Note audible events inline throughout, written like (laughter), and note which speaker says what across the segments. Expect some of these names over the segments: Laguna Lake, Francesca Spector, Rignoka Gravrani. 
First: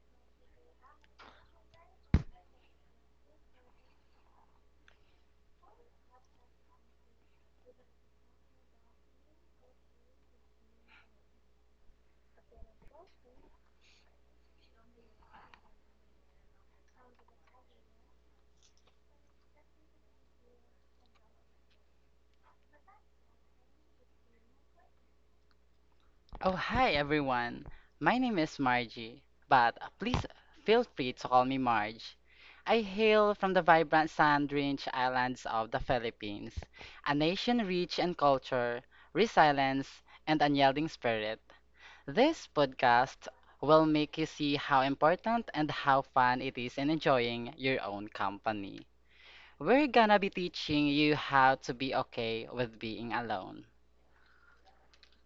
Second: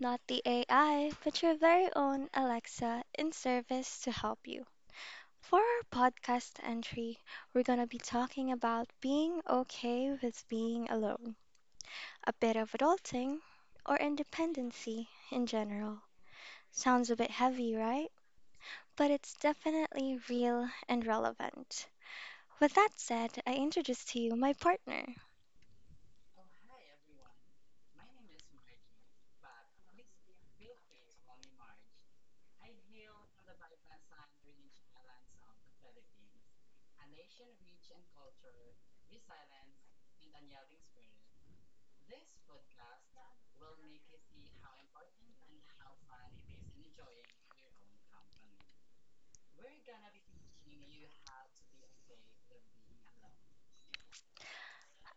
Speaker 1: not the AI, but your very own Alexa in service to help you. For our podcast entry, we're going to be talking about being okay with being alone, a bit of adulting, or independency in general. Sounds a bit heavy, right? But it's definitely real and relevant. With that said, I introduce to you my partner.
Speaker 2: Oh, hi everyone. My name is Margie, but please feel free to call me Marge. I hail from the vibrant sand-drenched islands of the Philippines, a nation rich in culture, resilience, and unyielding spirit. This podcast will make you see how important and how fun it is in enjoying your own company. We're gonna be teaching you how to be okay with being alone.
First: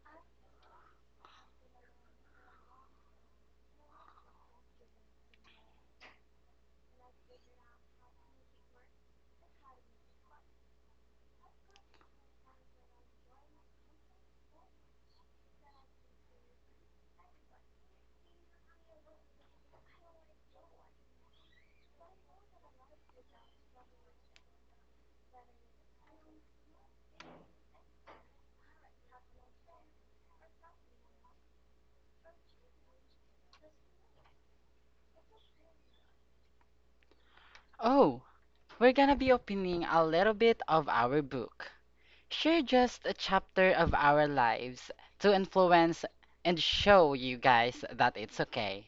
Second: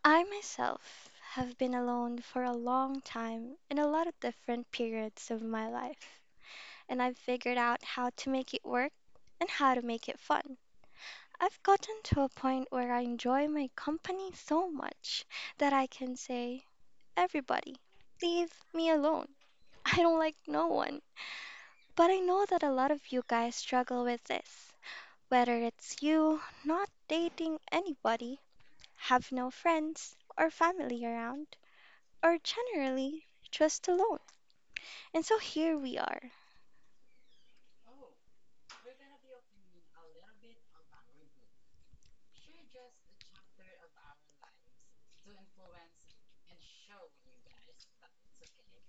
Speaker 1: I myself have been alone for a long time in a lot of different periods of my life, and I've figured out how to make it work and how to make it fun. I've gotten to a point where I enjoy my company so much that I can say, everybody, leave me alone. (laughs) I don't like no one. But I know that a lot of you guys struggle with this, whether it's you not dating anybody, have no friends or family around are generally just alone. And so here we are.
Speaker 2: Oh, we're gonna be opening a little bit of our book. Share just a chapter of our lives to influence and show you guys that it's okay.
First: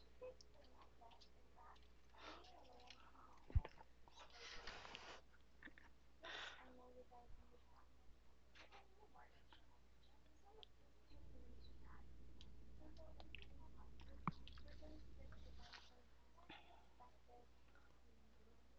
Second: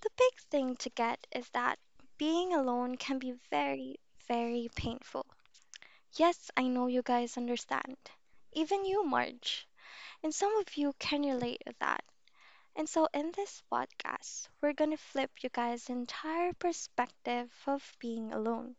Speaker 1: The big thing to get is that being alone can be very, very painful. Yes, I know you guys understand. Even you, Marge. And some of you can relate with that. And so in this podcast, we're going to flip you guys' entire perspective of being alone.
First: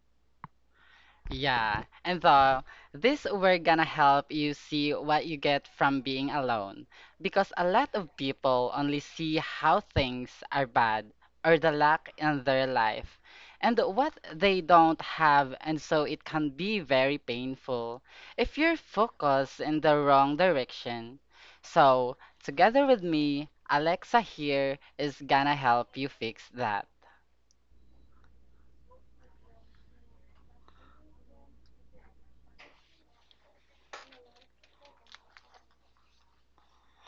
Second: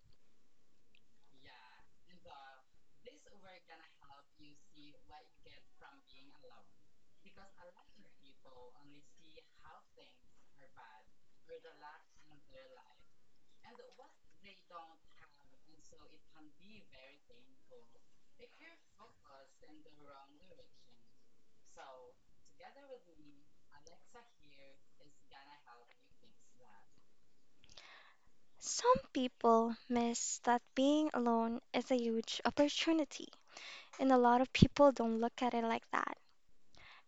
Speaker 2: Yeah, and so this we're gonna help you see what you get from being alone because a lot of people only see how things are bad or the lack in their life and what they don't have, and so it can be very painful if you're focused in the wrong direction. So, together with me, Alexa here is gonna help you fix that.
Speaker 1: Some people miss that being alone is a huge opportunity, and a lot of people don't look at it like that.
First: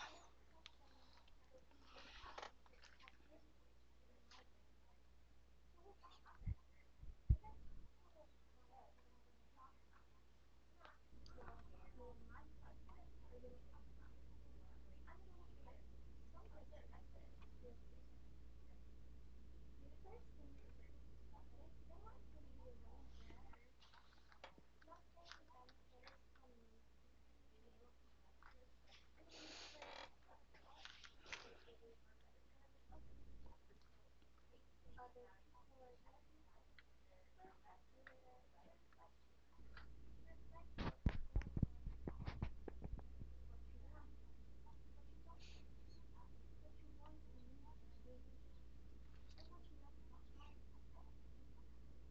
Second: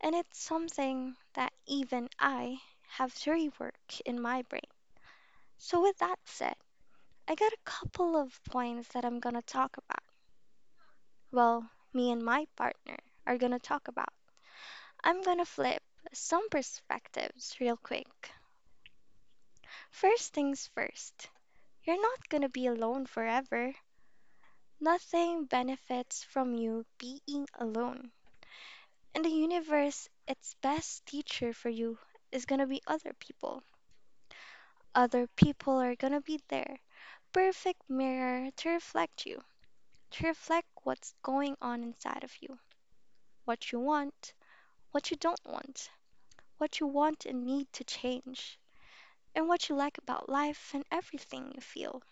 Speaker 1: And it's something that even I have to rework in my brain. So, with that said, I got a couple of points that I'm gonna talk about. Well, me and my partner are gonna talk about. I'm gonna flip some perspectives real quick. First things first, you're not gonna be alone forever. Nothing benefits from you being alone. In the universe, its best teacher for you is gonna be other people. Other people are gonna be there perfect mirror to reflect you, to reflect what's going on inside of you, what you want, what you don't want, what you want and need to change, and what you like about life and everything you feel.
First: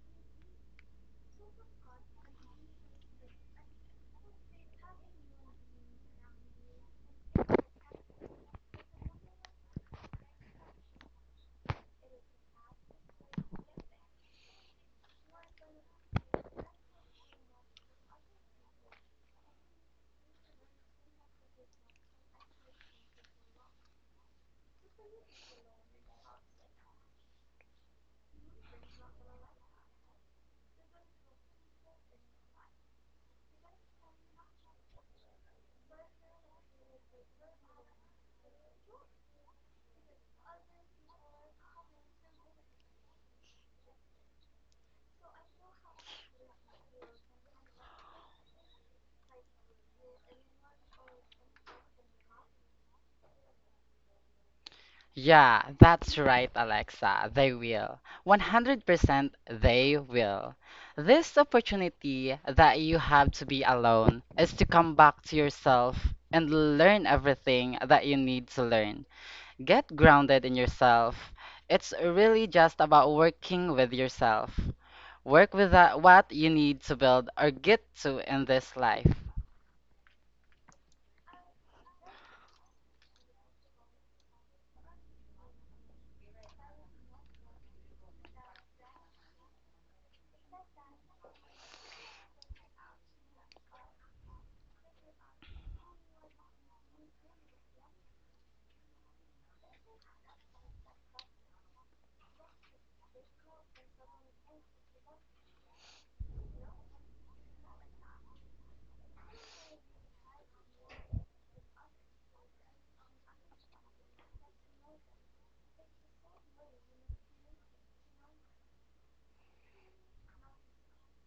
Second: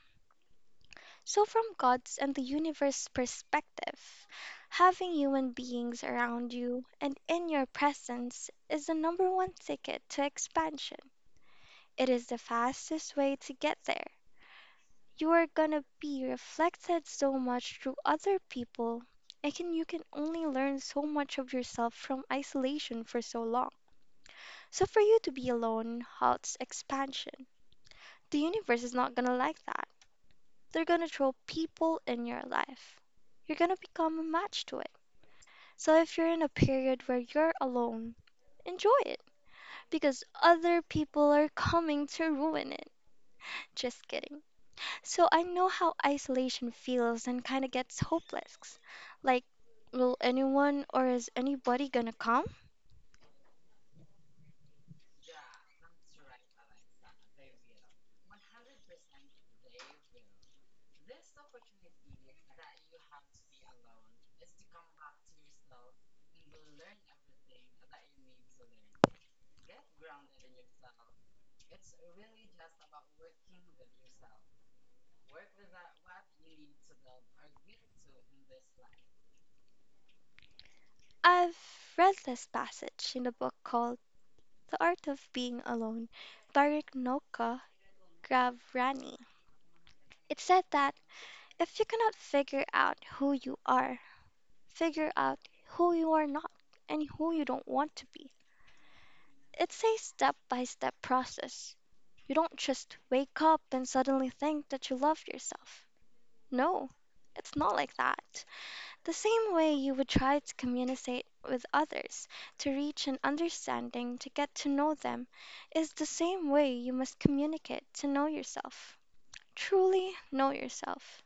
Speaker 1: So, from God's and the universe's perspective, having human beings around you and in your presence is the number one ticket to expansion. It is the fastest way to get there. You're gonna be reflected so much through other people. I can You can only learn so much of yourself from isolation for so long. So for you to be alone halts expansion. The universe is not gonna like that. They're gonna throw people in your life. You're gonna become a match to it. So if you're in a period where you're alone, enjoy it because other people are coming to ruin it. Just kidding. So I know how isolation feels and kind of gets hopeless. Like, will anyone or is anybody gonna come?
Speaker 2: Yeah, that's right, Alexa. They will. 100% they will. This opportunity that you have to be alone is to come back to yourself and learn everything that you need to learn. Get grounded in yourself. It's really just about working with yourself. Work with that, what you need to build or get to in this life.
Speaker 1: I've read this passage in a book called The Art of Being Alone by Rignoka Gravrani. It said that if you cannot figure out who you are, figure out who you are not and who you don't want to be. It's a step by step process. You don't just wake up and suddenly think that you love yourself. No, it's not like that. The same way you would try to communicate with others, to reach an understanding, to get to know them, is the same way you must communicate to know yourself. Truly know yourself.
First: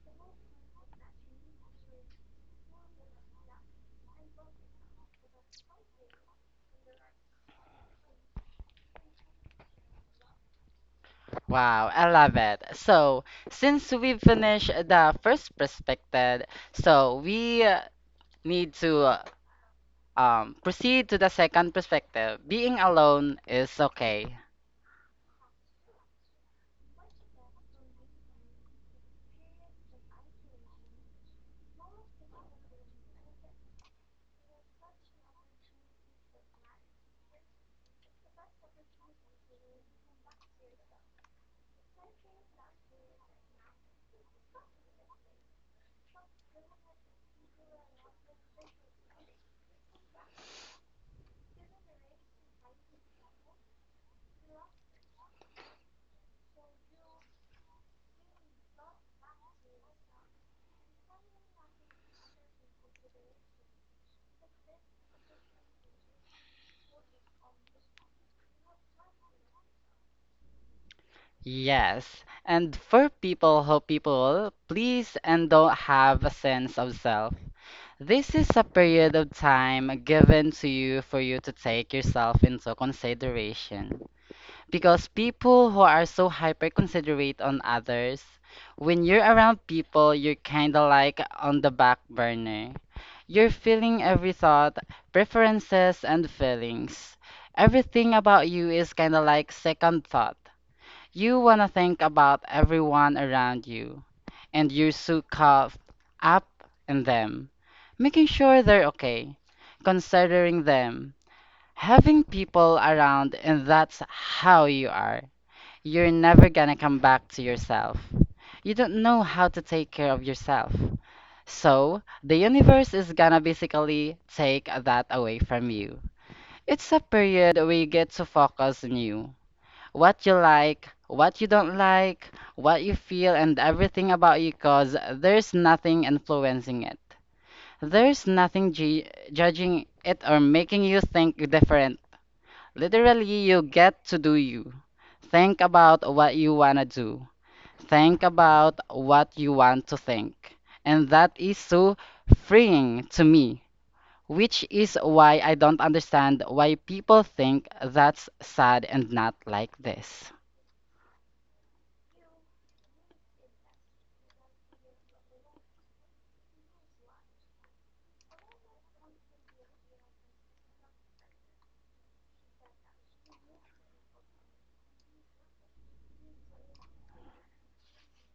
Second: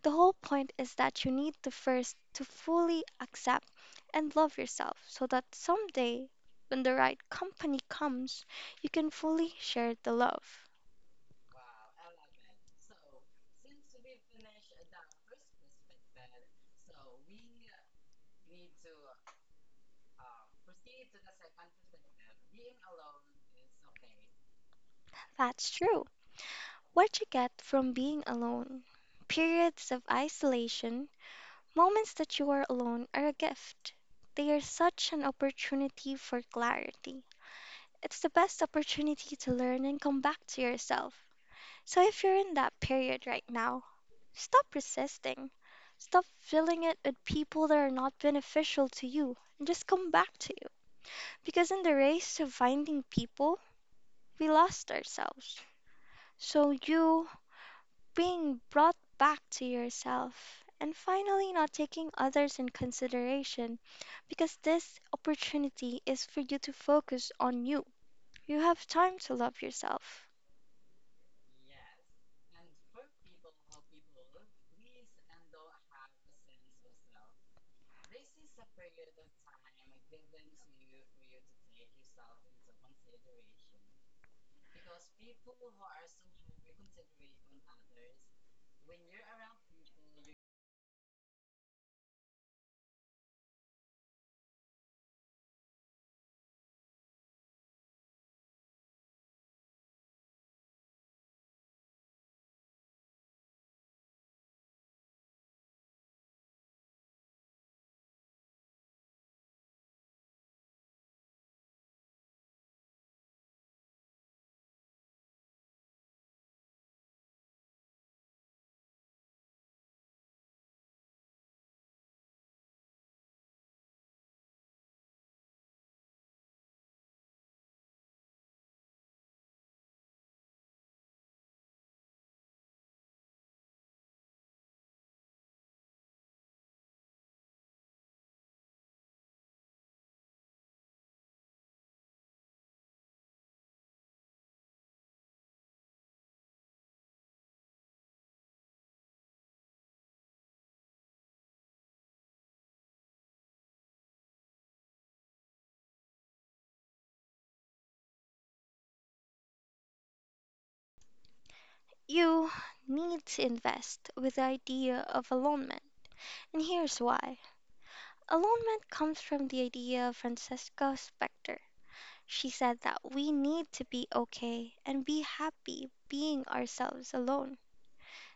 Speaker 1: The whole point is that you need to first to fully accept and love yourself so that someday when the right company comes, you can fully share the love.
Speaker 2: Wow, I love it. So, since we finished the first perspective, so we need to proceed to the second perspective. Being alone is okay.
Speaker 1: That's true. What you get from being alone. Periods of isolation, moments that you are alone, are a gift. They are such an opportunity for clarity. It's the best opportunity to learn and come back to yourself. So if you're in that period right now, stop resisting. Stop filling it with people that are not beneficial to you and just come back to you. Because in the race of finding people, we lost ourselves. So you being brought back to yourself, and finally not taking others in consideration because this opportunity is for you to focus on you. You have time to love yourself.
Speaker 2: Yes. And for people who people please and don't have a sense of self, this is a period of time given to you for you to take yourself into consideration. Because people who are so hyper considerate on others, when you're around people, you're kind of like on the back burner. You're feeling every thought, preferences, and feelings. Everything about you is kind of like second thought. You want to think about everyone around you, and you're so caught up in them, making sure they're okay, considering them. Having people around, and that's how you are. You're never gonna come back to yourself. You don't know how to take care of yourself. So, the universe is gonna basically take that away from you. It's a period where you get to focus on you. What you like, what you don't like, what you feel, and everything about you, cause there's nothing influencing it. There's nothing judging it or making you think different. Literally, you get to do you. Think about what you wanna do. Think about what you want to think. And that is so freeing to me, which is why I don't understand why people think that's sad and not like this.
Speaker 1: You need to invest with the idea of alonement, and here's why. Alonement comes from the idea of Francesca Spector. She said that we need to be okay and be happy being ourselves alone.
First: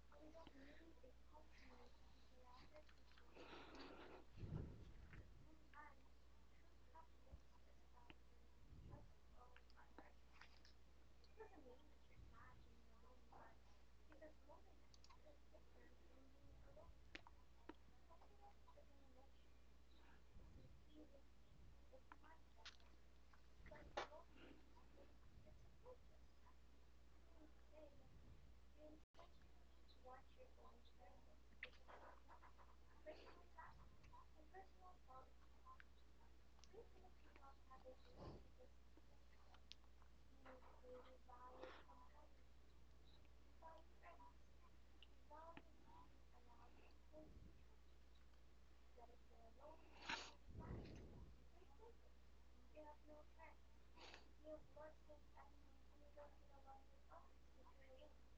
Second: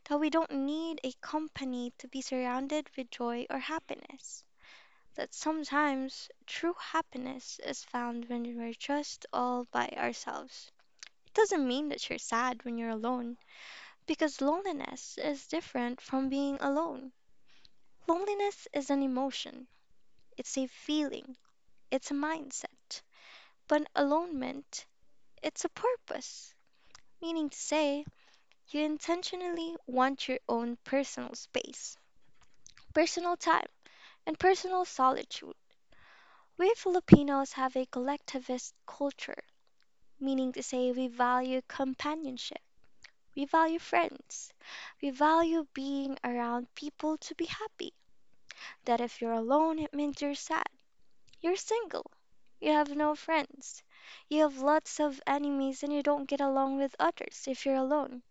Speaker 1: That we don't need a company to be surrounded with joy or happiness, that sometimes true happiness is found when we're just all by ourselves. It doesn't mean that you're sad when you're alone, because loneliness is different from being alone. Loneliness is an emotion, it's a feeling, it's a mindset. But alonement, it's a purpose, meaning to say, you intentionally want your own personal space, personal time and personal solitude. We Filipinos have a collectivist culture, meaning to say we value companionship, we value friends, we value being around people to be happy. That if you're alone, it means you're sad, you're single, you have no friends, you have lots of enemies, and you don't get along with others if you're alone.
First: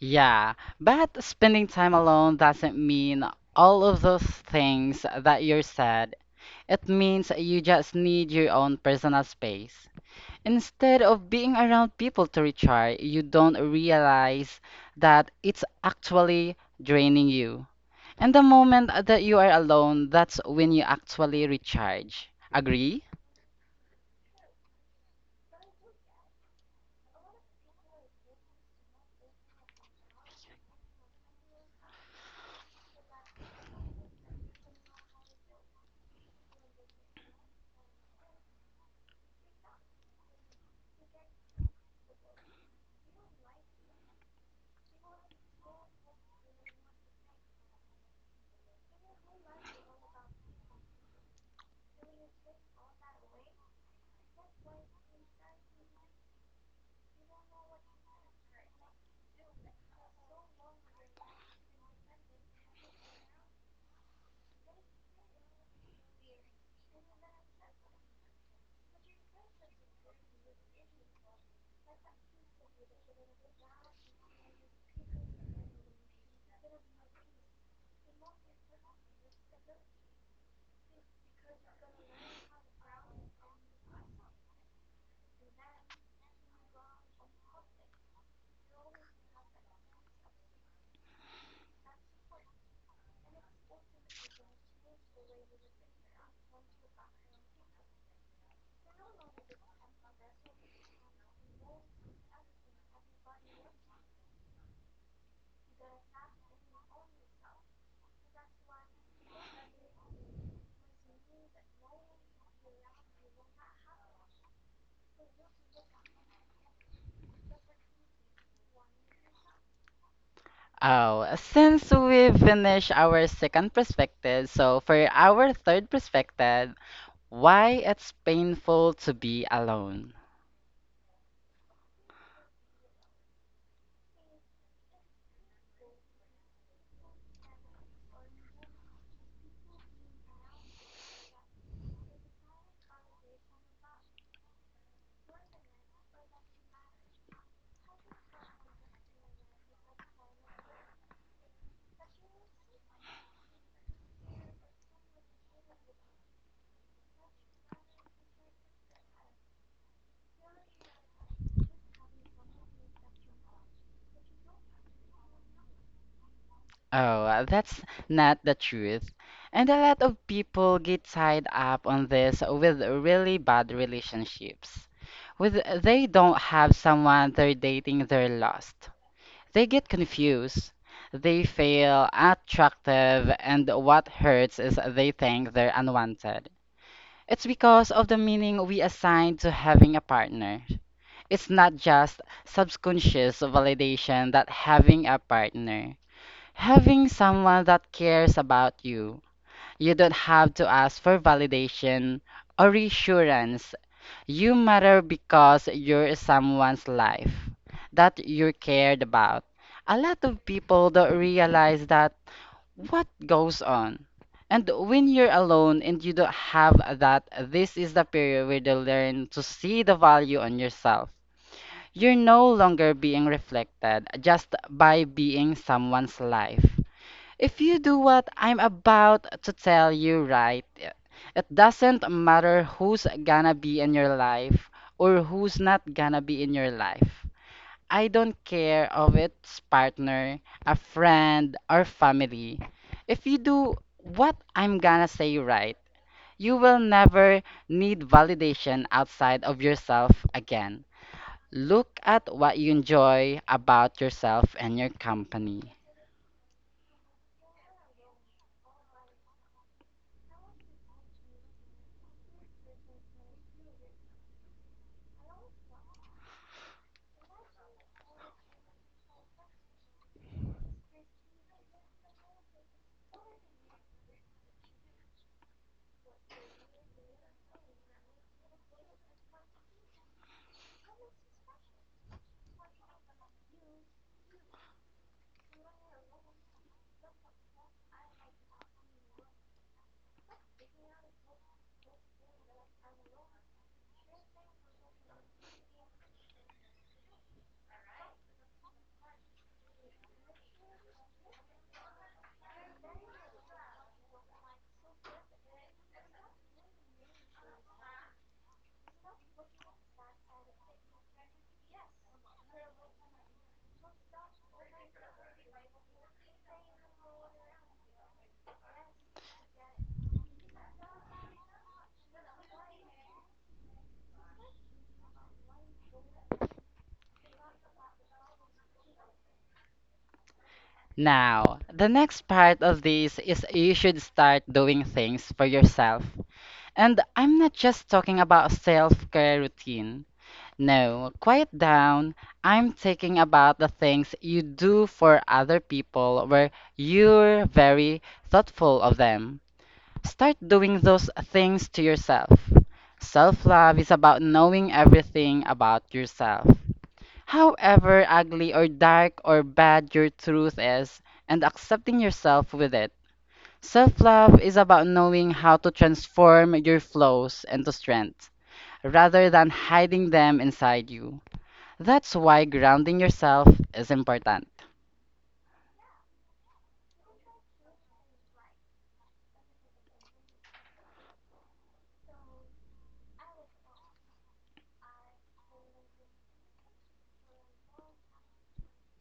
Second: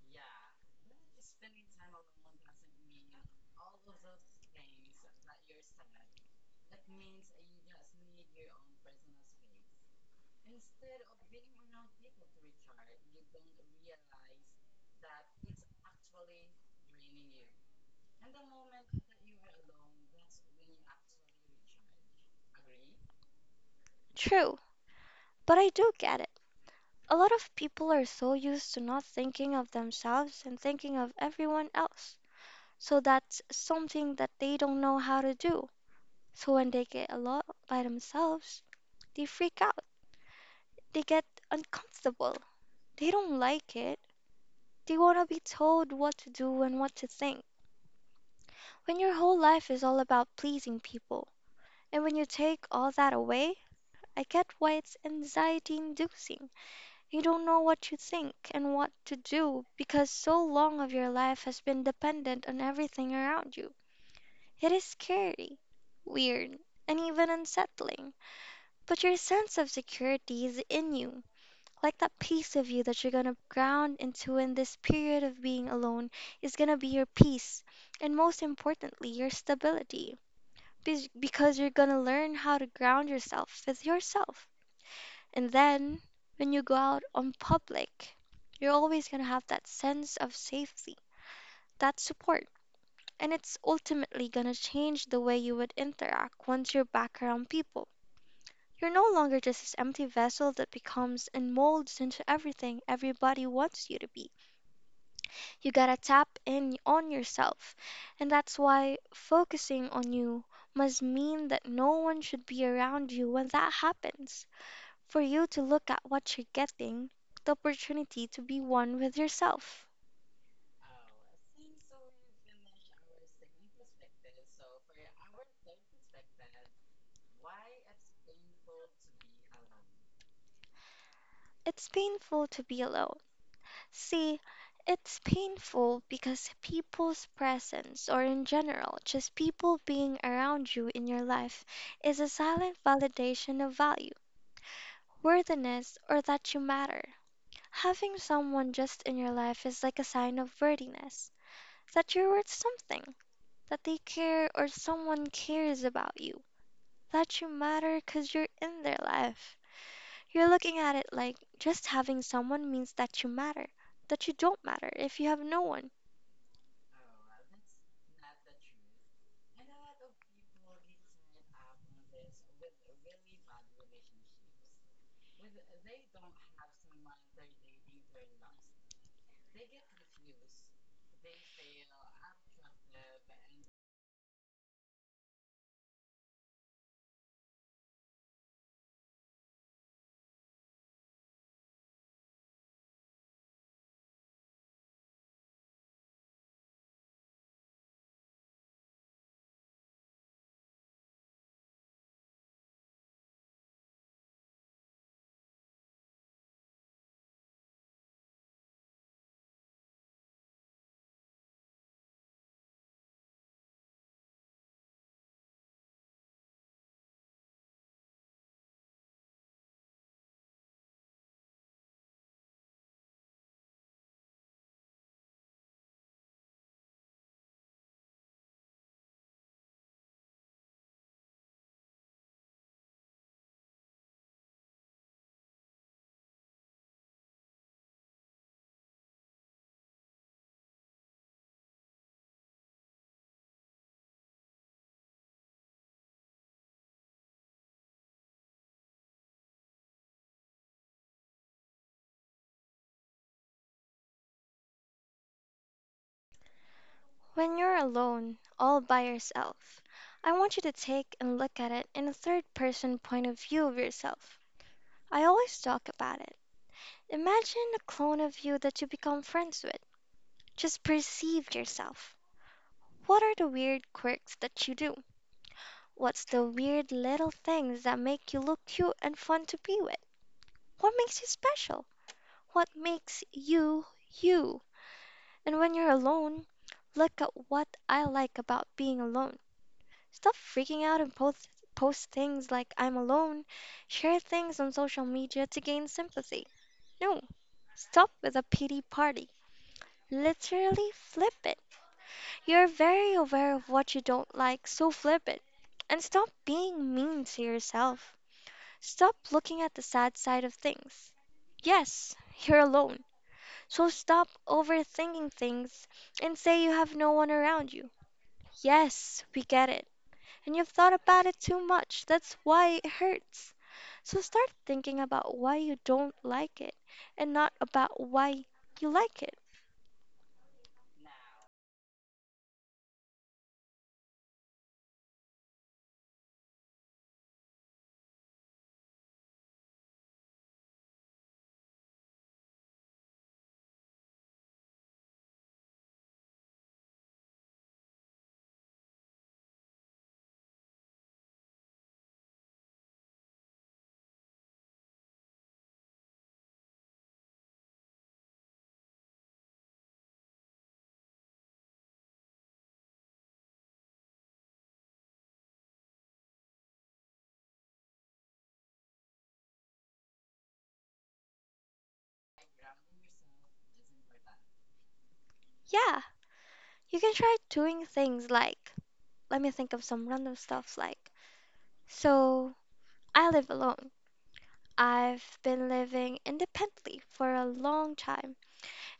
Speaker 2: Yeah, but spending time alone doesn't mean all of those things that you're sad. It means you just need your own personal space. Instead of being around people to recharge, you don't realize that it's actually draining you. And the moment that you are alone, that's when you actually recharge. Agree?
Speaker 1: True, but I do get it. A lot of people are so used to not thinking of themselves and thinking of everyone else. So that's something that they don't know how to do. So when they get alone by themselves, they freak out. They get uncomfortable. They don't like it. They want to be told what to do and what to think. When your whole life is all about pleasing people, and when you take all that away, I get why it's anxiety inducing. You don't know what you think and what to do because so long of your life has been dependent on everything around you. It is scary, weird, and even unsettling, but your sense of security is in you. Like that piece of you that you're gonna ground into in this period of being alone is gonna be your peace, and most importantly, your stability. Be Because you're gonna learn how to ground yourself with yourself. And then, when you go out on public, you're always gonna have that sense of safety, that support. And it's ultimately gonna change the way you would interact once you're back around people. You're no longer just this empty vessel that becomes and molds into everything everybody wants you to be. You gotta tap in on yourself. And that's why focusing on you must mean that no one should be around you when that happens. For you to look at what you're getting, the opportunity to be one with yourself.
Speaker 2: Oh, since we finished our second perspective, so for our third perspective, why it's painful to be alone.
Speaker 1: It's painful to be alone. See, it's painful because people's presence, or in general, just people being around you in your life, is a silent validation of value, worthiness, or that you matter. Having someone just in your life is like a sign of worthiness, that you're worth something, that they care or someone cares about you, that you matter because you're in their life. You're looking at it like just having someone means that you matter, that you don't matter if you have no one.
Speaker 2: Oh, that's not the truth. And a lot of people get tied up on this with really bad relationships. With they don't have someone they're dating, they're lost. They get confused, they feel attractive, and what hurts is they think they're unwanted. It's because of the meaning we assign to having a partner. It's not just subconscious validation that having a partner, having someone that cares about you, you don't have to ask for validation or reassurance you matter because you're someone's life that you're cared about. A lot of people don't realize that what goes on. And when you're alone and you don't have that, this is the period where you learn to see the value on yourself. You're no longer being reflected just by being someone's life. If you do what I'm about to tell you right, it doesn't matter who's gonna be in your life or who's not gonna be in your life. I don't care of its partner, a friend, or family. If you do what I'm gonna say right, you will never need validation outside of yourself again. Look at what you enjoy about yourself and your company.
Speaker 1: When you're alone, all by yourself, I want you to take and look at it in a third person point of view of yourself. I always talk about it. Imagine a clone of you that you become friends with. Just perceive yourself. What are the weird quirks that you do? What's the weird little things that make you look cute and fun to be with? What makes you special? What makes you, you? And when you're alone, look at what I like about being alone. Stop freaking out and post things like I'm alone, share things on social media to gain sympathy. No, stop with the pity party. Literally flip it. You're very aware of what you don't like, so flip it. And stop being mean to yourself. Stop looking at the sad side of things. Yes, you're alone. So stop overthinking things and say you have no one around you. Yes, we get it. And you've thought about it too much. That's why it hurts. So start thinking about why you don't like it and not about why you like it.
Speaker 2: Now, the next part of this is you should start doing things for yourself. And I'm not just talking about self-care routine. No, quiet down. I'm talking about the things you do for other people where you're very thoughtful of them. Start doing those things to yourself. Self love is about knowing everything about yourself. However ugly or dark or bad your truth is, and accepting yourself with it. Self love is about knowing how to transform your flaws into strength rather than hiding them inside you. That's why grounding yourself is important.
Speaker 1: Yeah, you can try doing things like, let me think of some random stuff like, so I live alone. I've been living independently for a long time,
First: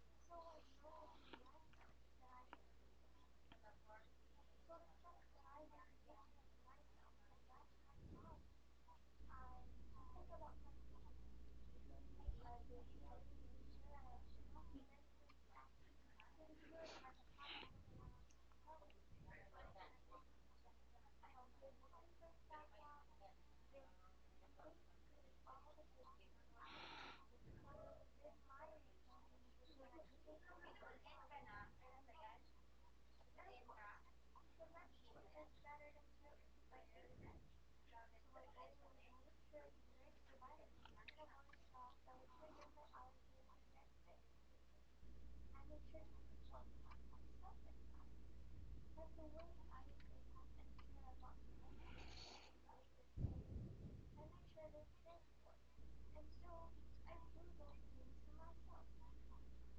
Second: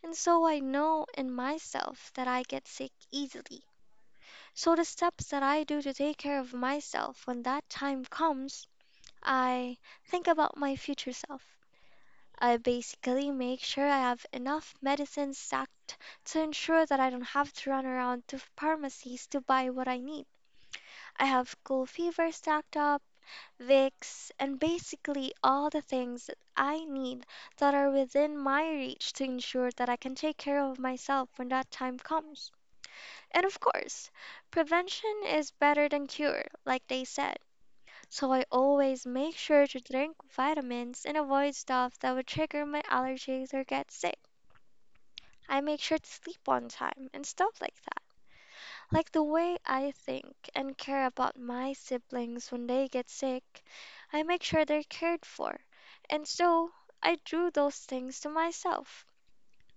Speaker 1: and so I know in myself that I get sick easily. So the steps that I do to take care of myself when that time comes I think about my future self. I basically make sure I have enough medicine stacked to ensure that I don't have to run around to pharmacies to buy what I need. I have cool fever stacked up, Vicks, and basically all the things that I need that are within my reach to ensure that I can take care of myself when that time comes. And of course, prevention is better than cure, like they said. So I always make sure to drink vitamins and avoid stuff that would trigger my allergies or get sick. I make sure to sleep on time and stuff like that. Like the way I think and care about my siblings when they get sick, I make sure they're cared for. And so I drew those things to myself.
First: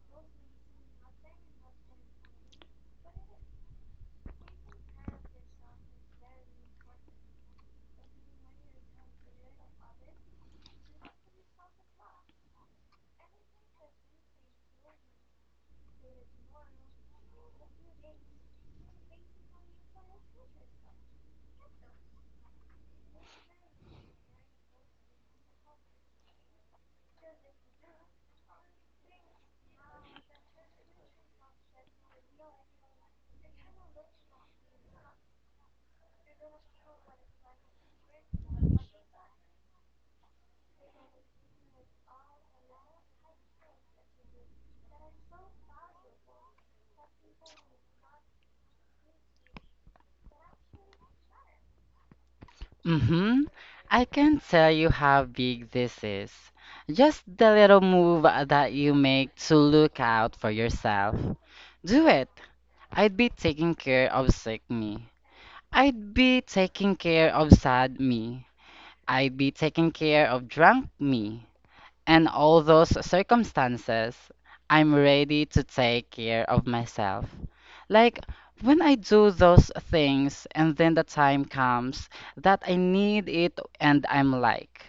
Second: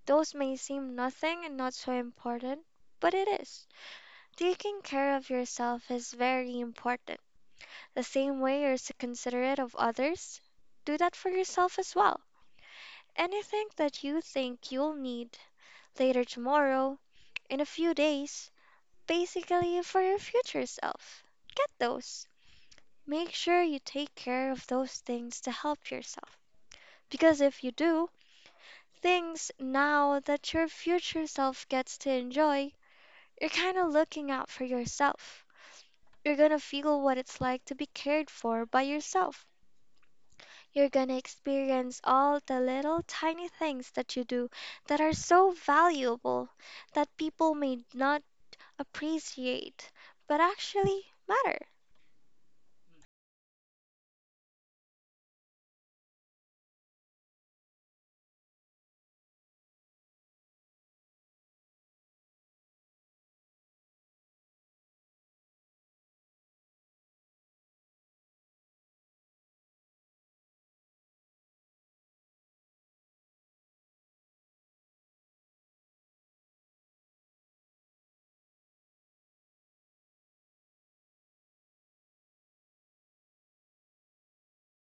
Speaker 1: Those may seem nothing and not so important, but it is. Taking care of yourself is very important. The same way you're so considerate of others, do that for yourself as well. Anything that you think you'll need later tomorrow, in a few days, basically for your future self, get those. Make sure you take care of those things to help yourself, because if you do, things now that your future self gets to enjoy, you're kind of looking out for yourself. You're gonna feel what it's like to be cared for by yourself. You're gonna experience all the little tiny things that you do that are so valuable that people may not appreciate, but actually matter.
Speaker 2: Mm-hmm. I can't tell you how big this is. Just the little move that you make to look out for yourself. Do it. I'd be taking care of sick me. I'd be taking care of sad me. I'd be taking care of drunk me. And all those circumstances, I'm ready to take care of myself. Like when I do those things and then the time comes that I need it and I'm like,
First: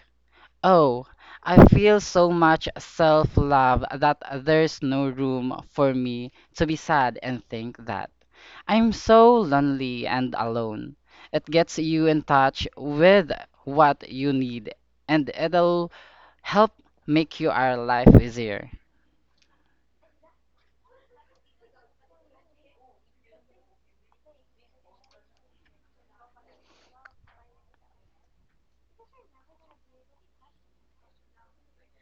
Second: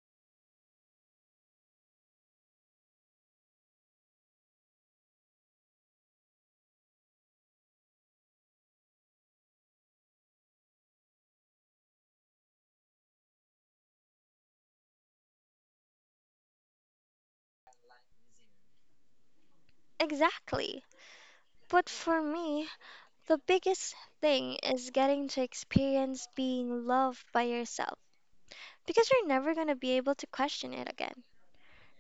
Speaker 2: oh, I feel so much self-love that there's no room for me to be sad and think that I'm so lonely and alone. It gets you in touch with what you need and it'll help make your life easier.
Speaker 1: Exactly. But for me, the biggest thing is getting to experience being loved by yourself because you're never gonna be able to question it again.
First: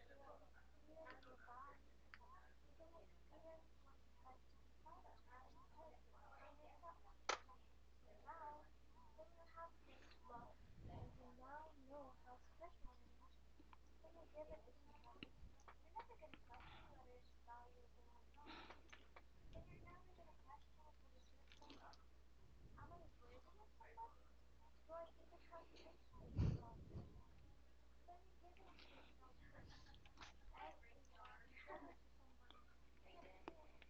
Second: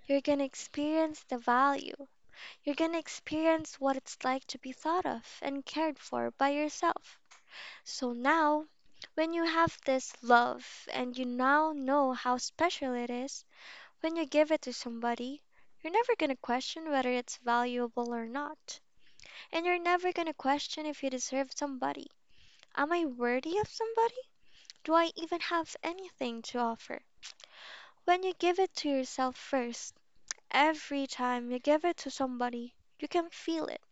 Speaker 1: You're gonna experience the value. You're gonna experience what it's like to be thought of and cared for by yourself. So now, when you have this love and you now know how special it is, when you give it to somebody, you're never going to question whether it's valuable or not. And you're never going to question if you deserve somebody. Am I worthy of somebody? Do I even have anything to offer? When you give it to yourself first, every time you give it to somebody, you can feel it,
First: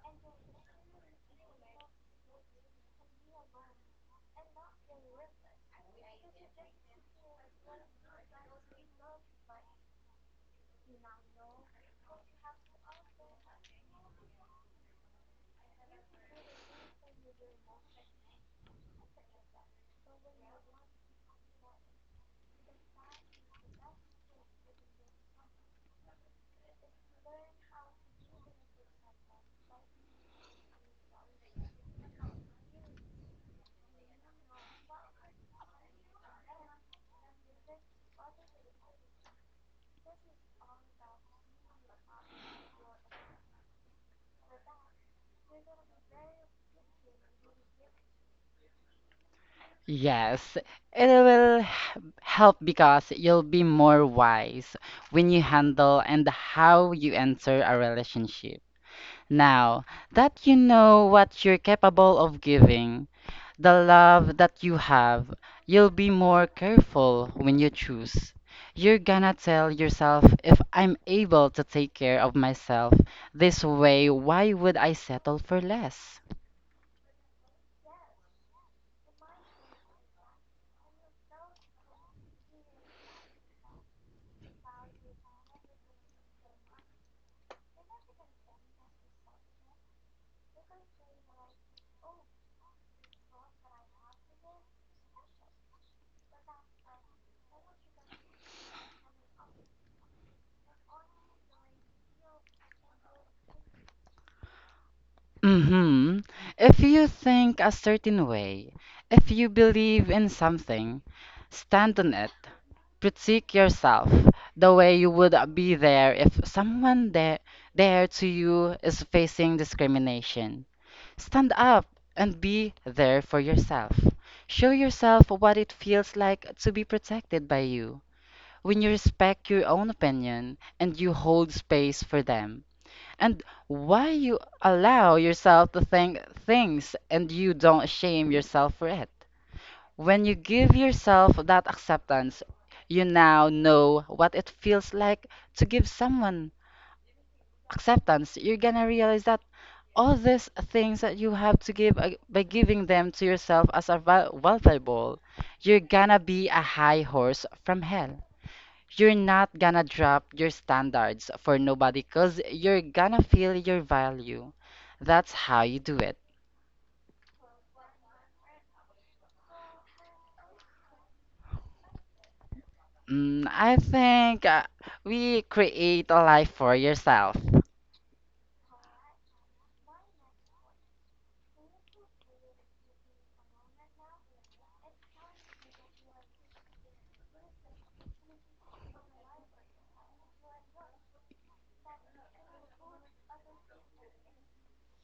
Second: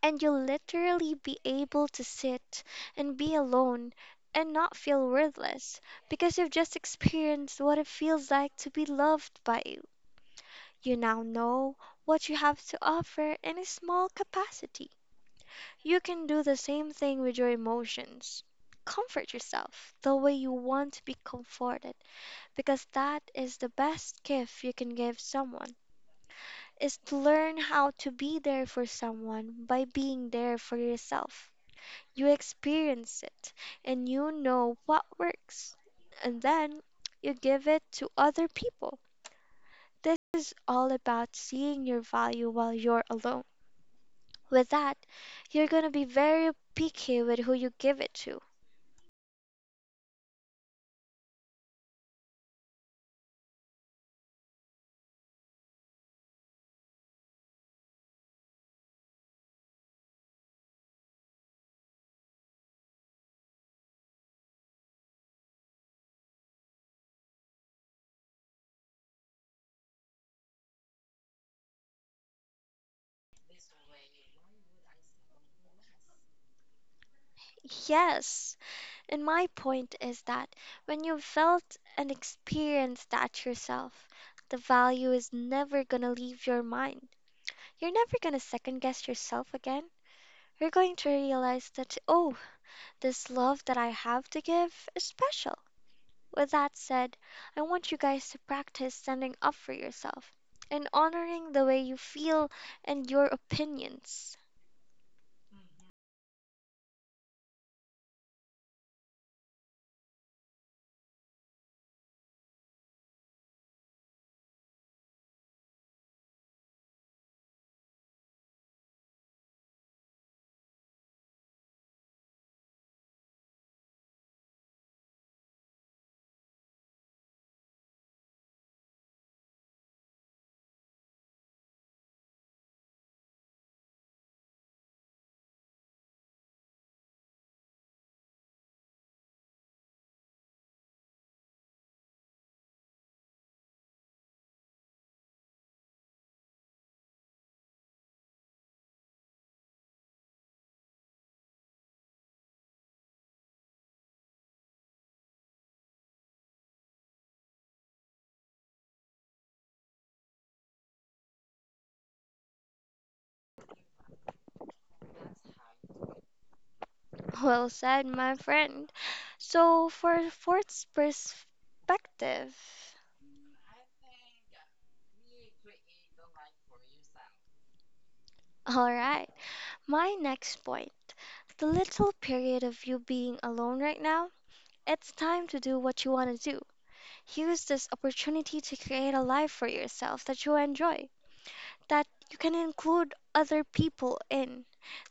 Speaker 1: and you'll literally be able to sit and be alone and not feel worthless because you've just experienced what it feels like to be loved by you. You now know what you have to offer in a small capacity. You can do the same thing with your emotions. Comfort yourself the way you want to be comforted, because that is the best gift you can give someone is to learn how to be there for someone by being there for yourself. You experience it and you know what works, and then you give it to other people. This is all about seeing your value while you're alone. With that, you're going to be very picky with who you give it to.
Speaker 2: Yes, it will help because you'll be more wise when you handle and how you enter a relationship. Now that you know what you're capable of giving, the love that you have, you'll be more careful when you choose. You're gonna tell yourself, if I'm able to take care of myself this way, why would I settle for less?
Speaker 1: Yes, and my point is that when you felt and experienced that yourself, the value is never going to leave your mind. You're never going to second guess yourself again. You're going to realize that, oh, this love that I have to give is special. With that said, I want you guys to practice standing up for yourself and honoring the way you feel and your opinions. (laughs)
Speaker 2: Mm-hmm. If you think a certain way, if you believe in something, stand on it. Critique yourself the way you would be there if someone there to you is facing discrimination. Stand up and be there for yourself. Show yourself what it feels like to be protected by you. When you respect your own opinion and you hold space for them, and why you allow yourself to think things and you don't shame yourself for it. When you give yourself that acceptance, you now know what it feels like to give someone acceptance. You're gonna realize that all these things that you have to give by giving them to yourself as a valuable, you're gonna be a high horse from hell. You're not gonna drop your standards for nobody because you're gonna feel your value. That's how you do it.
Speaker 1: Well said, my friend. So, for fourth perspective,
Speaker 2: Mm, I think we create a life for yourself.
Speaker 1: (laughs) all right, my next point, the little period of you being alone right now, it's time to do what you want to do. Use this opportunity to create a life for yourself that you enjoy, that you can include other people in,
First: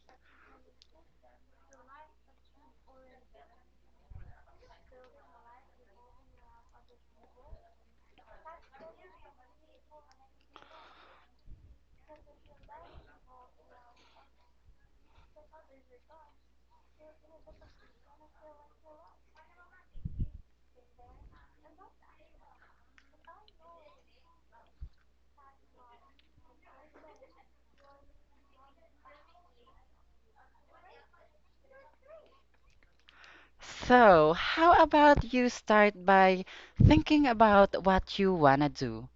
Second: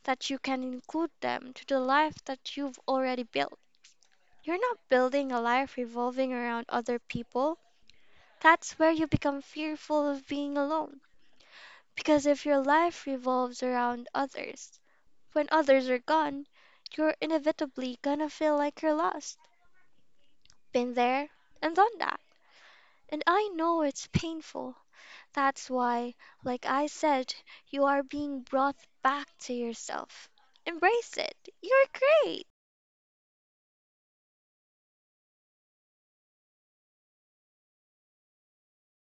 Speaker 1: that you can include them to the life that you've already built. You're not building a life revolving around other people. That's where you become fearful of being alone. Because if your life revolves around others, when others are gone, you're inevitably gonna feel like you're lost. Been there and done that. And I know it's painful. That's why, like I said, you are being brought back to yourself. Embrace it. You're great.
Speaker 2: So, how about you start by thinking about what you wanna do?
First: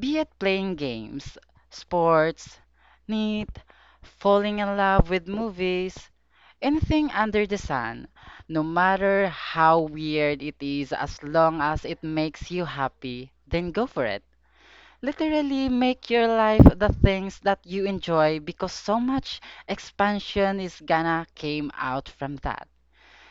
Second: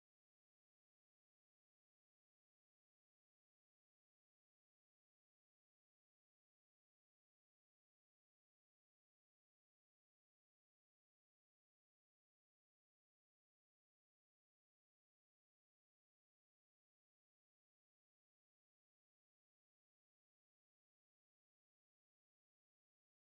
Speaker 2: Be it playing games, sports, knit, falling in love with movies, anything under the sun. No matter how weird it is, as long as it makes you happy, then go for it. Literally make your life the things that you enjoy because so much expansion is gonna came out from that.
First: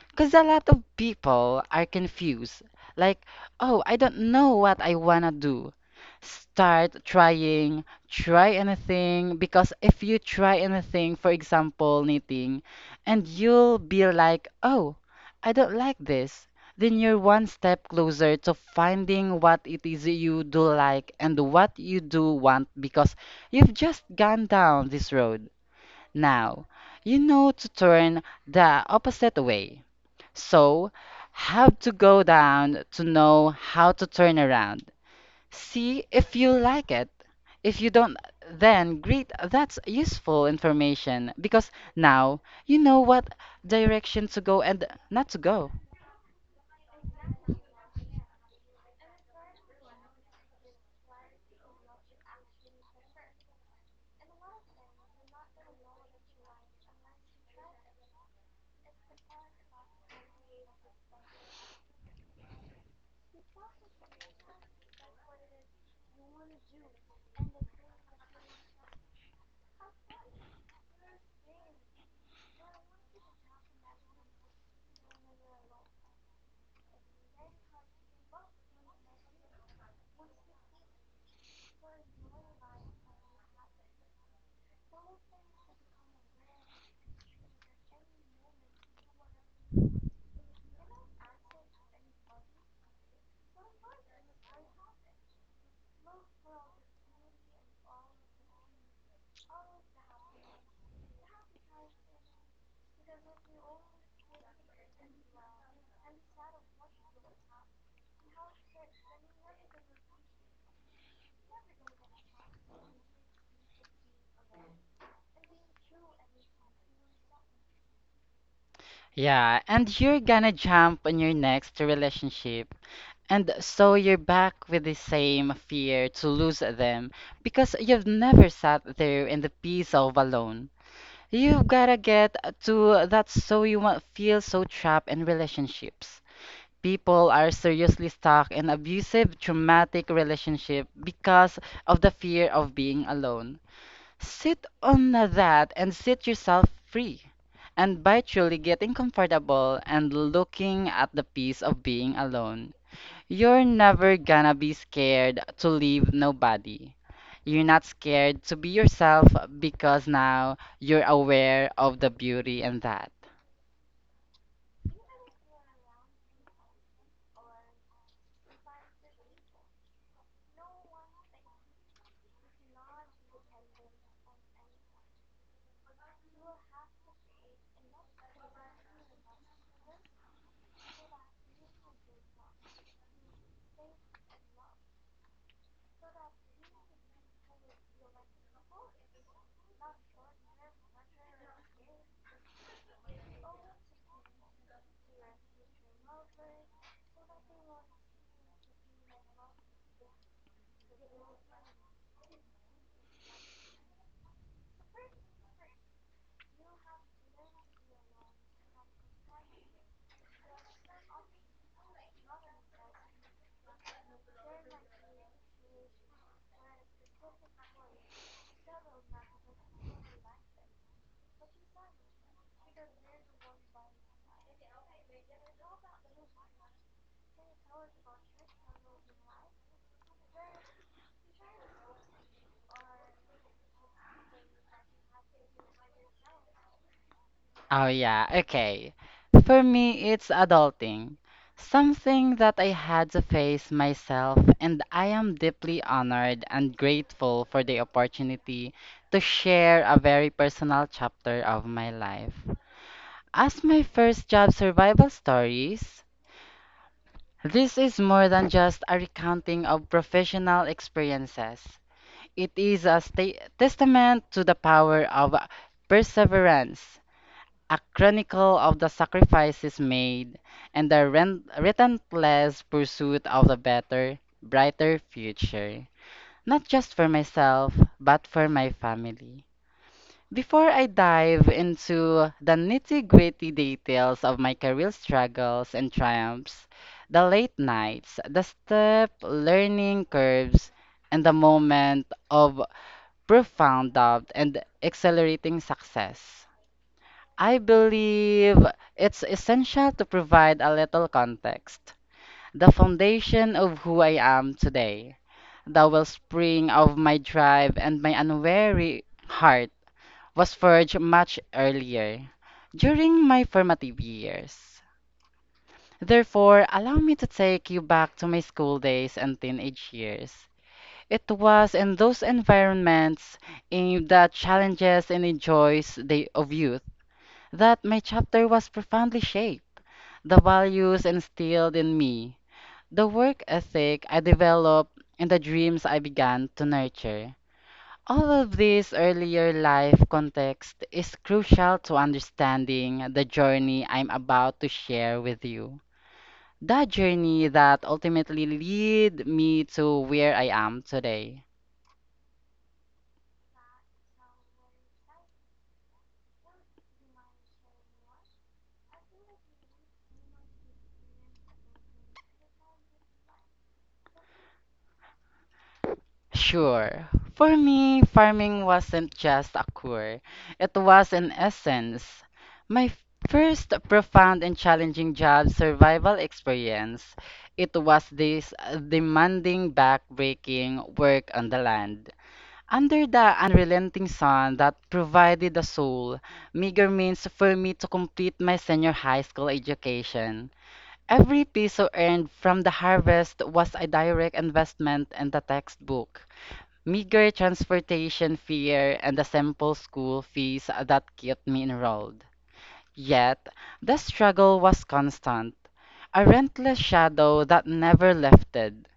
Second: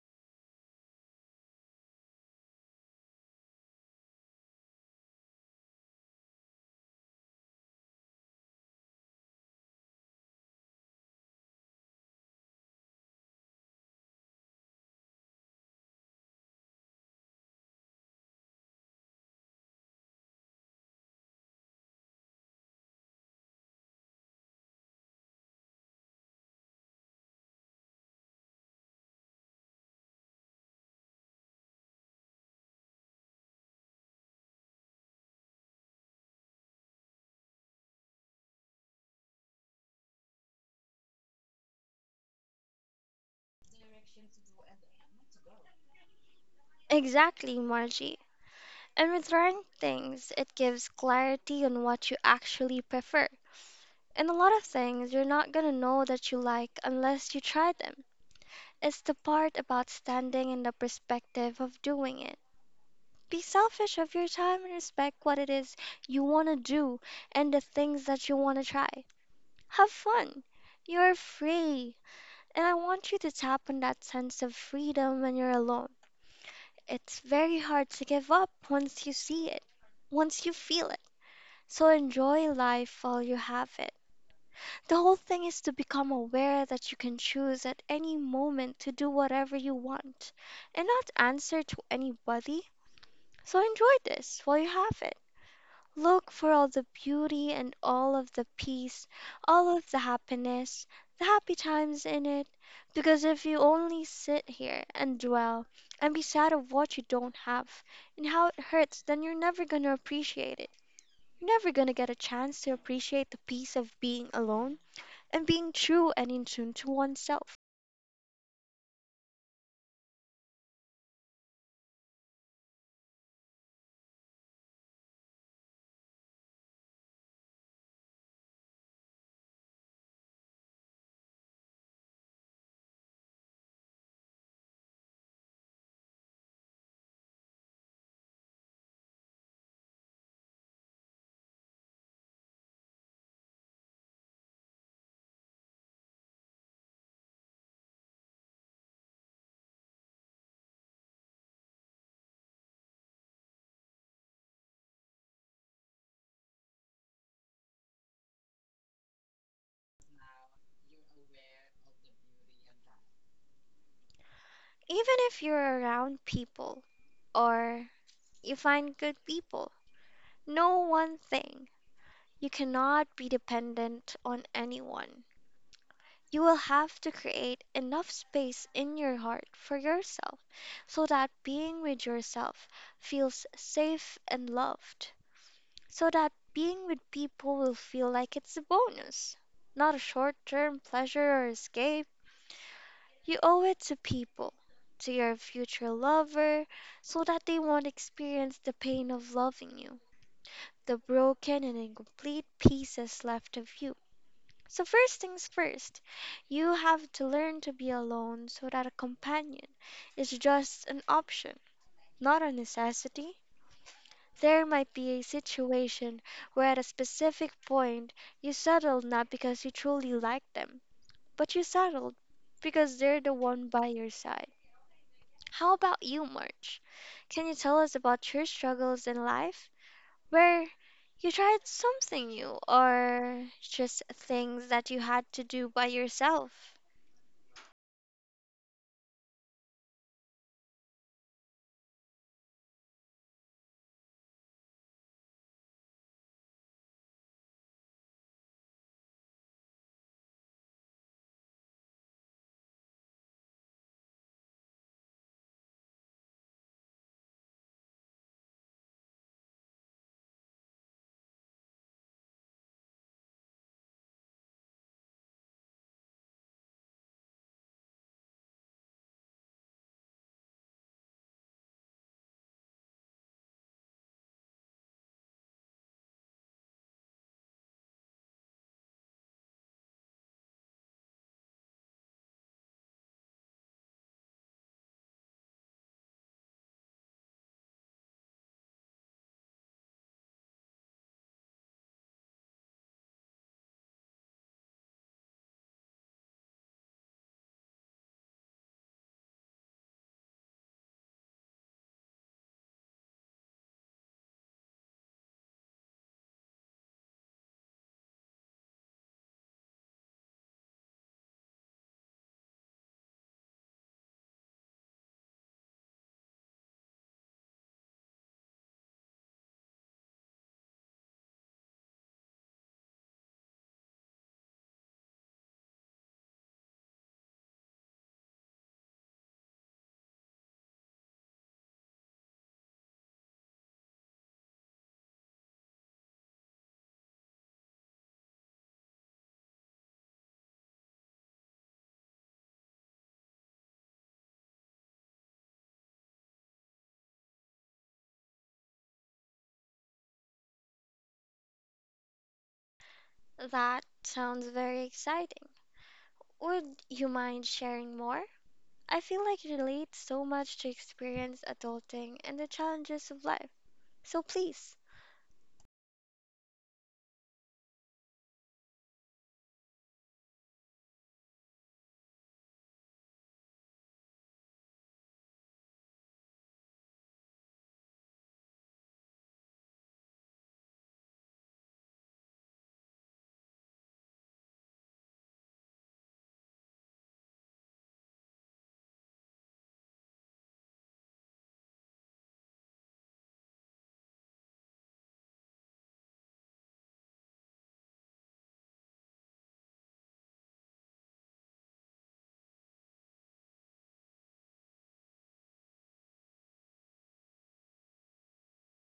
Speaker 2: Because a lot of people are confused. Like, oh, I don't know what I want to do. Start trying, try anything. Because if you try anything, for example, knitting, and you'll be like, oh, I don't like this, then you're one step closer to finding what it is you do like and what you do want because you've just gone down this road. Now, you know to turn the opposite way. So, have to go down to know how to turn around. See if you like it. If you don't, then great, that's useful information because now you know what direction to go and not to go.
Speaker 1: Exactly, Margie. And with rank things, it gives clarity on what you actually prefer. And a lot of things you're not gonna know that you like unless you try them. It's the part about standing in the perspective of doing it. Be selfish of your time and respect what it is you wanna do and the things that you wanna try. Have fun. You're free. And I want you to tap on that sense of freedom when you're alone. It's very hard to give up once you see it, once you feel it. So enjoy life while you have it. The whole thing is to become aware that you can choose at any moment to do whatever you want and not answer to anybody. So enjoy this while you have it. Look for all the beauty and all of the peace, all of the happiness, the happy times in it. Because if you only sit here and dwell and be sad of what you don't have and how it hurts, then you're never going to appreciate it. You're never going to get a chance to appreciate the peace of being alone and being true and in tune to oneself.
Speaker 2: Yeah, and you're gonna jump on your next relationship. And so you're back with the same fear to lose them because you've never sat there in the peace of alone. You've gotta get to that so you won't feel so trapped in relationships. People are seriously stuck in abusive, traumatic relationship because of the fear of being alone. Sit on that and set yourself free. And by truly getting comfortable and looking at the peace of being alone, you're never gonna be scared to leave nobody. You're not scared to be yourself because now you're aware of the beauty in that.
Speaker 1: Even if you're around people or you find good people, know one thing. You cannot be dependent on anyone. You will have to create enough space in your heart for yourself so that being with yourself feels safe and loved, so that being with people will feel like it's a bonus, not a short term pleasure or escape. You owe it to people, to your future lover, so that they won't experience the pain of loving you, the broken and incomplete pieces left of you. So, first things first, you have to learn to be alone so that a companion is just an option, not a necessity. There might be a situation where at a specific point you settled not because you truly like them, but you settled because they're the one by your side. How about you, March? Can you tell us about your struggles in life where you tried something new or just things that you had to do by yourself?
Speaker 2: Oh, yeah, okay. For me, it's adulting. Something that I had to face myself, and I am deeply honored and grateful for the opportunity to share a very personal chapter of my life. As my first job survival stories, this is more than just a recounting of professional experiences. It is a testament to the power of perseverance, a chronicle of the sacrifices made, and the relentless pursuit of the better, brighter future, not just for myself, but for my family. Before I dive into the nitty-gritty details of my career struggles and triumphs, the late nights, the step learning curves, and the moment of profound doubt and accelerating success, I believe it's essential to provide a little context, the foundation of who I am today. The wellspring of my drive and my unwavering heart was forged much earlier, during my formative years. Therefore, allow me to take you back to my school days and teenage years. It was in those environments, in the challenges and the joys of youth, that my chapter was profoundly shaped. The values instilled in me, the work ethic I developed, and the dreams I began to nurture. All of this earlier life context is crucial to understanding the journey I'm about to share with you. That journey that ultimately lead me to where I am today.
Speaker 1: That sounds very exciting. Would you mind sharing more? I feel like you relate so much to experience adulting and the challenges of life. So please,
Speaker 2: Sure, for me, farming wasn't just a chore. It was an essence. My f- first profound and challenging job survival experience. It was this demanding, back-breaking work on the land under the unrelenting sun that provided a sole, meager means for me to complete my senior high school education. Every peso earned from the harvest was a direct investment in the textbook, meager transportation fare, and the simple school fees that kept me enrolled. Yet, the struggle was constant, a relentless shadow that never lifted.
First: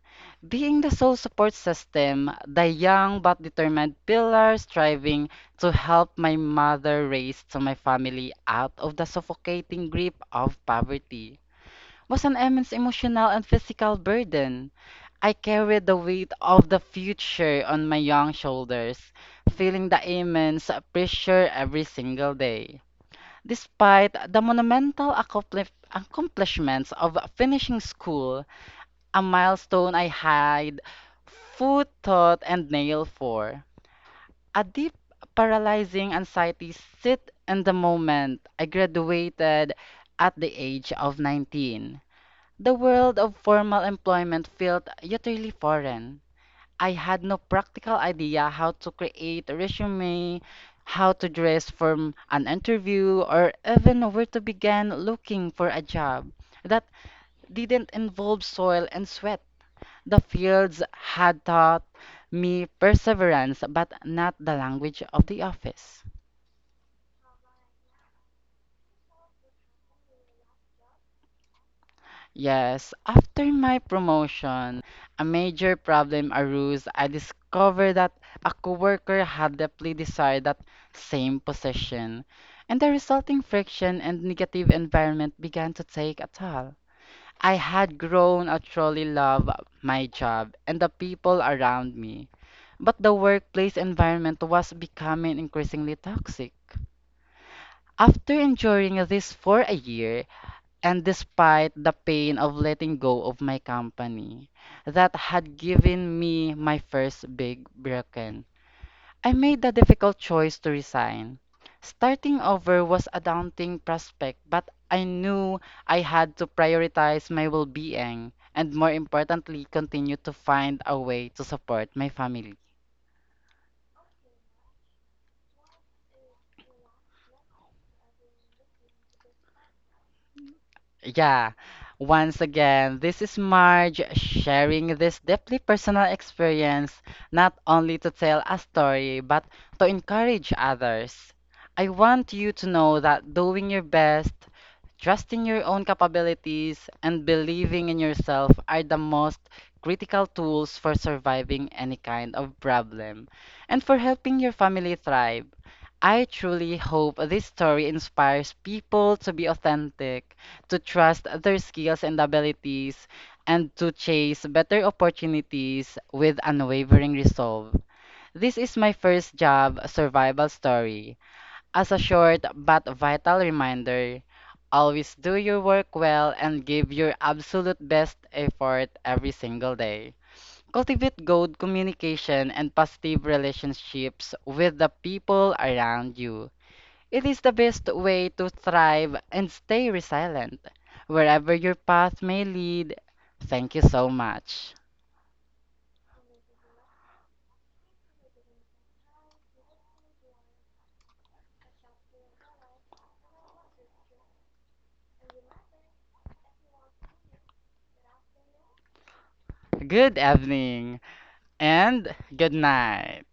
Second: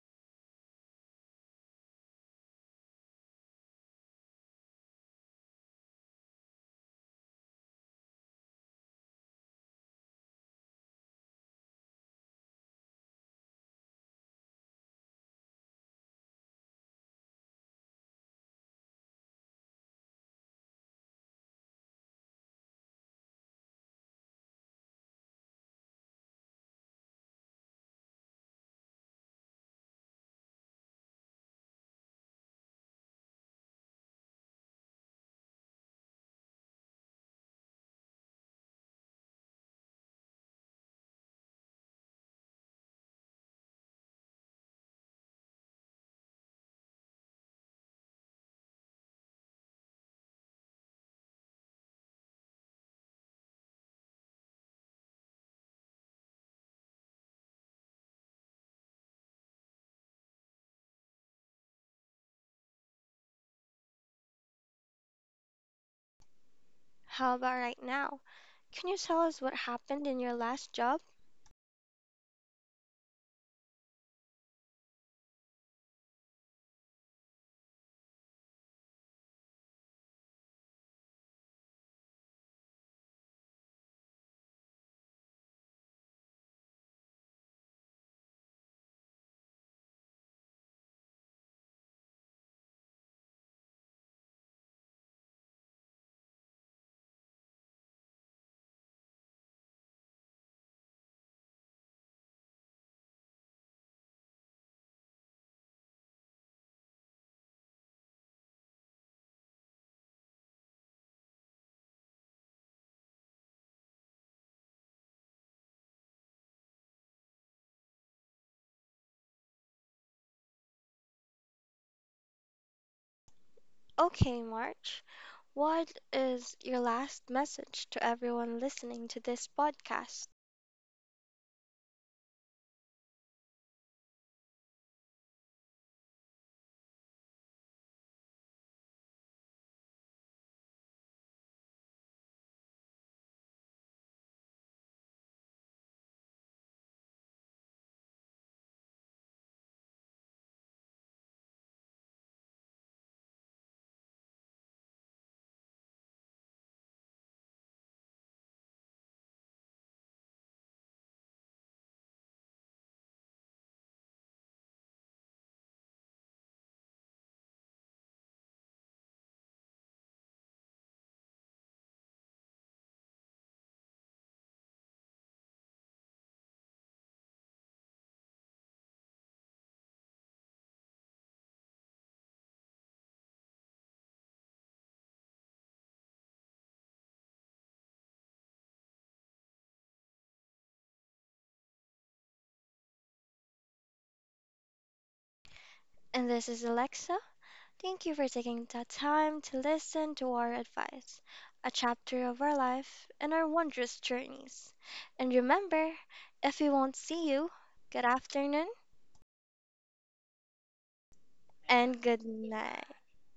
Speaker 2: Being the sole support system, the young but determined pillar striving to help my mother raise to my family out of the suffocating grip of poverty, was an immense emotional and physical burden. I carried the weight of the future on my young shoulders, feeling the immense pressure every single day. Despite the monumental accomplishments of finishing school, a milestone I hide foot, thought, and nail for. A deep, paralyzing anxiety sit in the moment I graduated at the age of 19. The world of formal employment felt utterly foreign. I had no practical idea how to create a resume, how to dress for an interview, or even where to begin looking for a job that didn't involve soil and sweat. The fields had taught me perseverance, but not the language of the office.
Speaker 1: how about right now? Can you tell us what happened in your last job?
Speaker 2: Yes, after my promotion, a major problem arose. I discovered that a coworker had deeply desired that same position, and the resulting friction and negative environment began to take a toll. I had grown to truly love my job and the people around me, but the workplace environment was becoming increasingly toxic. After enduring this for a year, and despite the pain of letting go of my company that had given me my first big broken, I made the difficult choice to resign. Starting over was a daunting prospect, but I knew I had to prioritize my well being and, more importantly, continue to find a way to support my family.
Speaker 1: Okay, March. What is your last message to everyone listening to this podcast?
Speaker 2: Yeah, once again, this is Marge sharing this deeply personal experience, not only to tell a story, but to encourage others. I want you to know that doing your best, trusting your own capabilities, and believing in yourself are the most critical tools for surviving any kind of problem and for helping your family thrive. I truly hope this story inspires people to be authentic, to trust their skills and abilities, and to chase better opportunities with unwavering resolve. This is my first job survival story. As a short but vital reminder, always do your work well and give your absolute best effort every single day. Cultivate good communication and positive relationships with the people around you. It is the best way to thrive and stay resilient wherever your path may lead. Thank you so much.
Speaker 1: And this is Alexa, thank you for taking the time to listen to our advice, a chapter of our life and our wondrous journeys. And remember, if we won't see you, good afternoon
Speaker 2: Good evening
Speaker 1: and
Speaker 2: and
Speaker 1: good
Speaker 2: good
Speaker 1: night.
Speaker 2: night.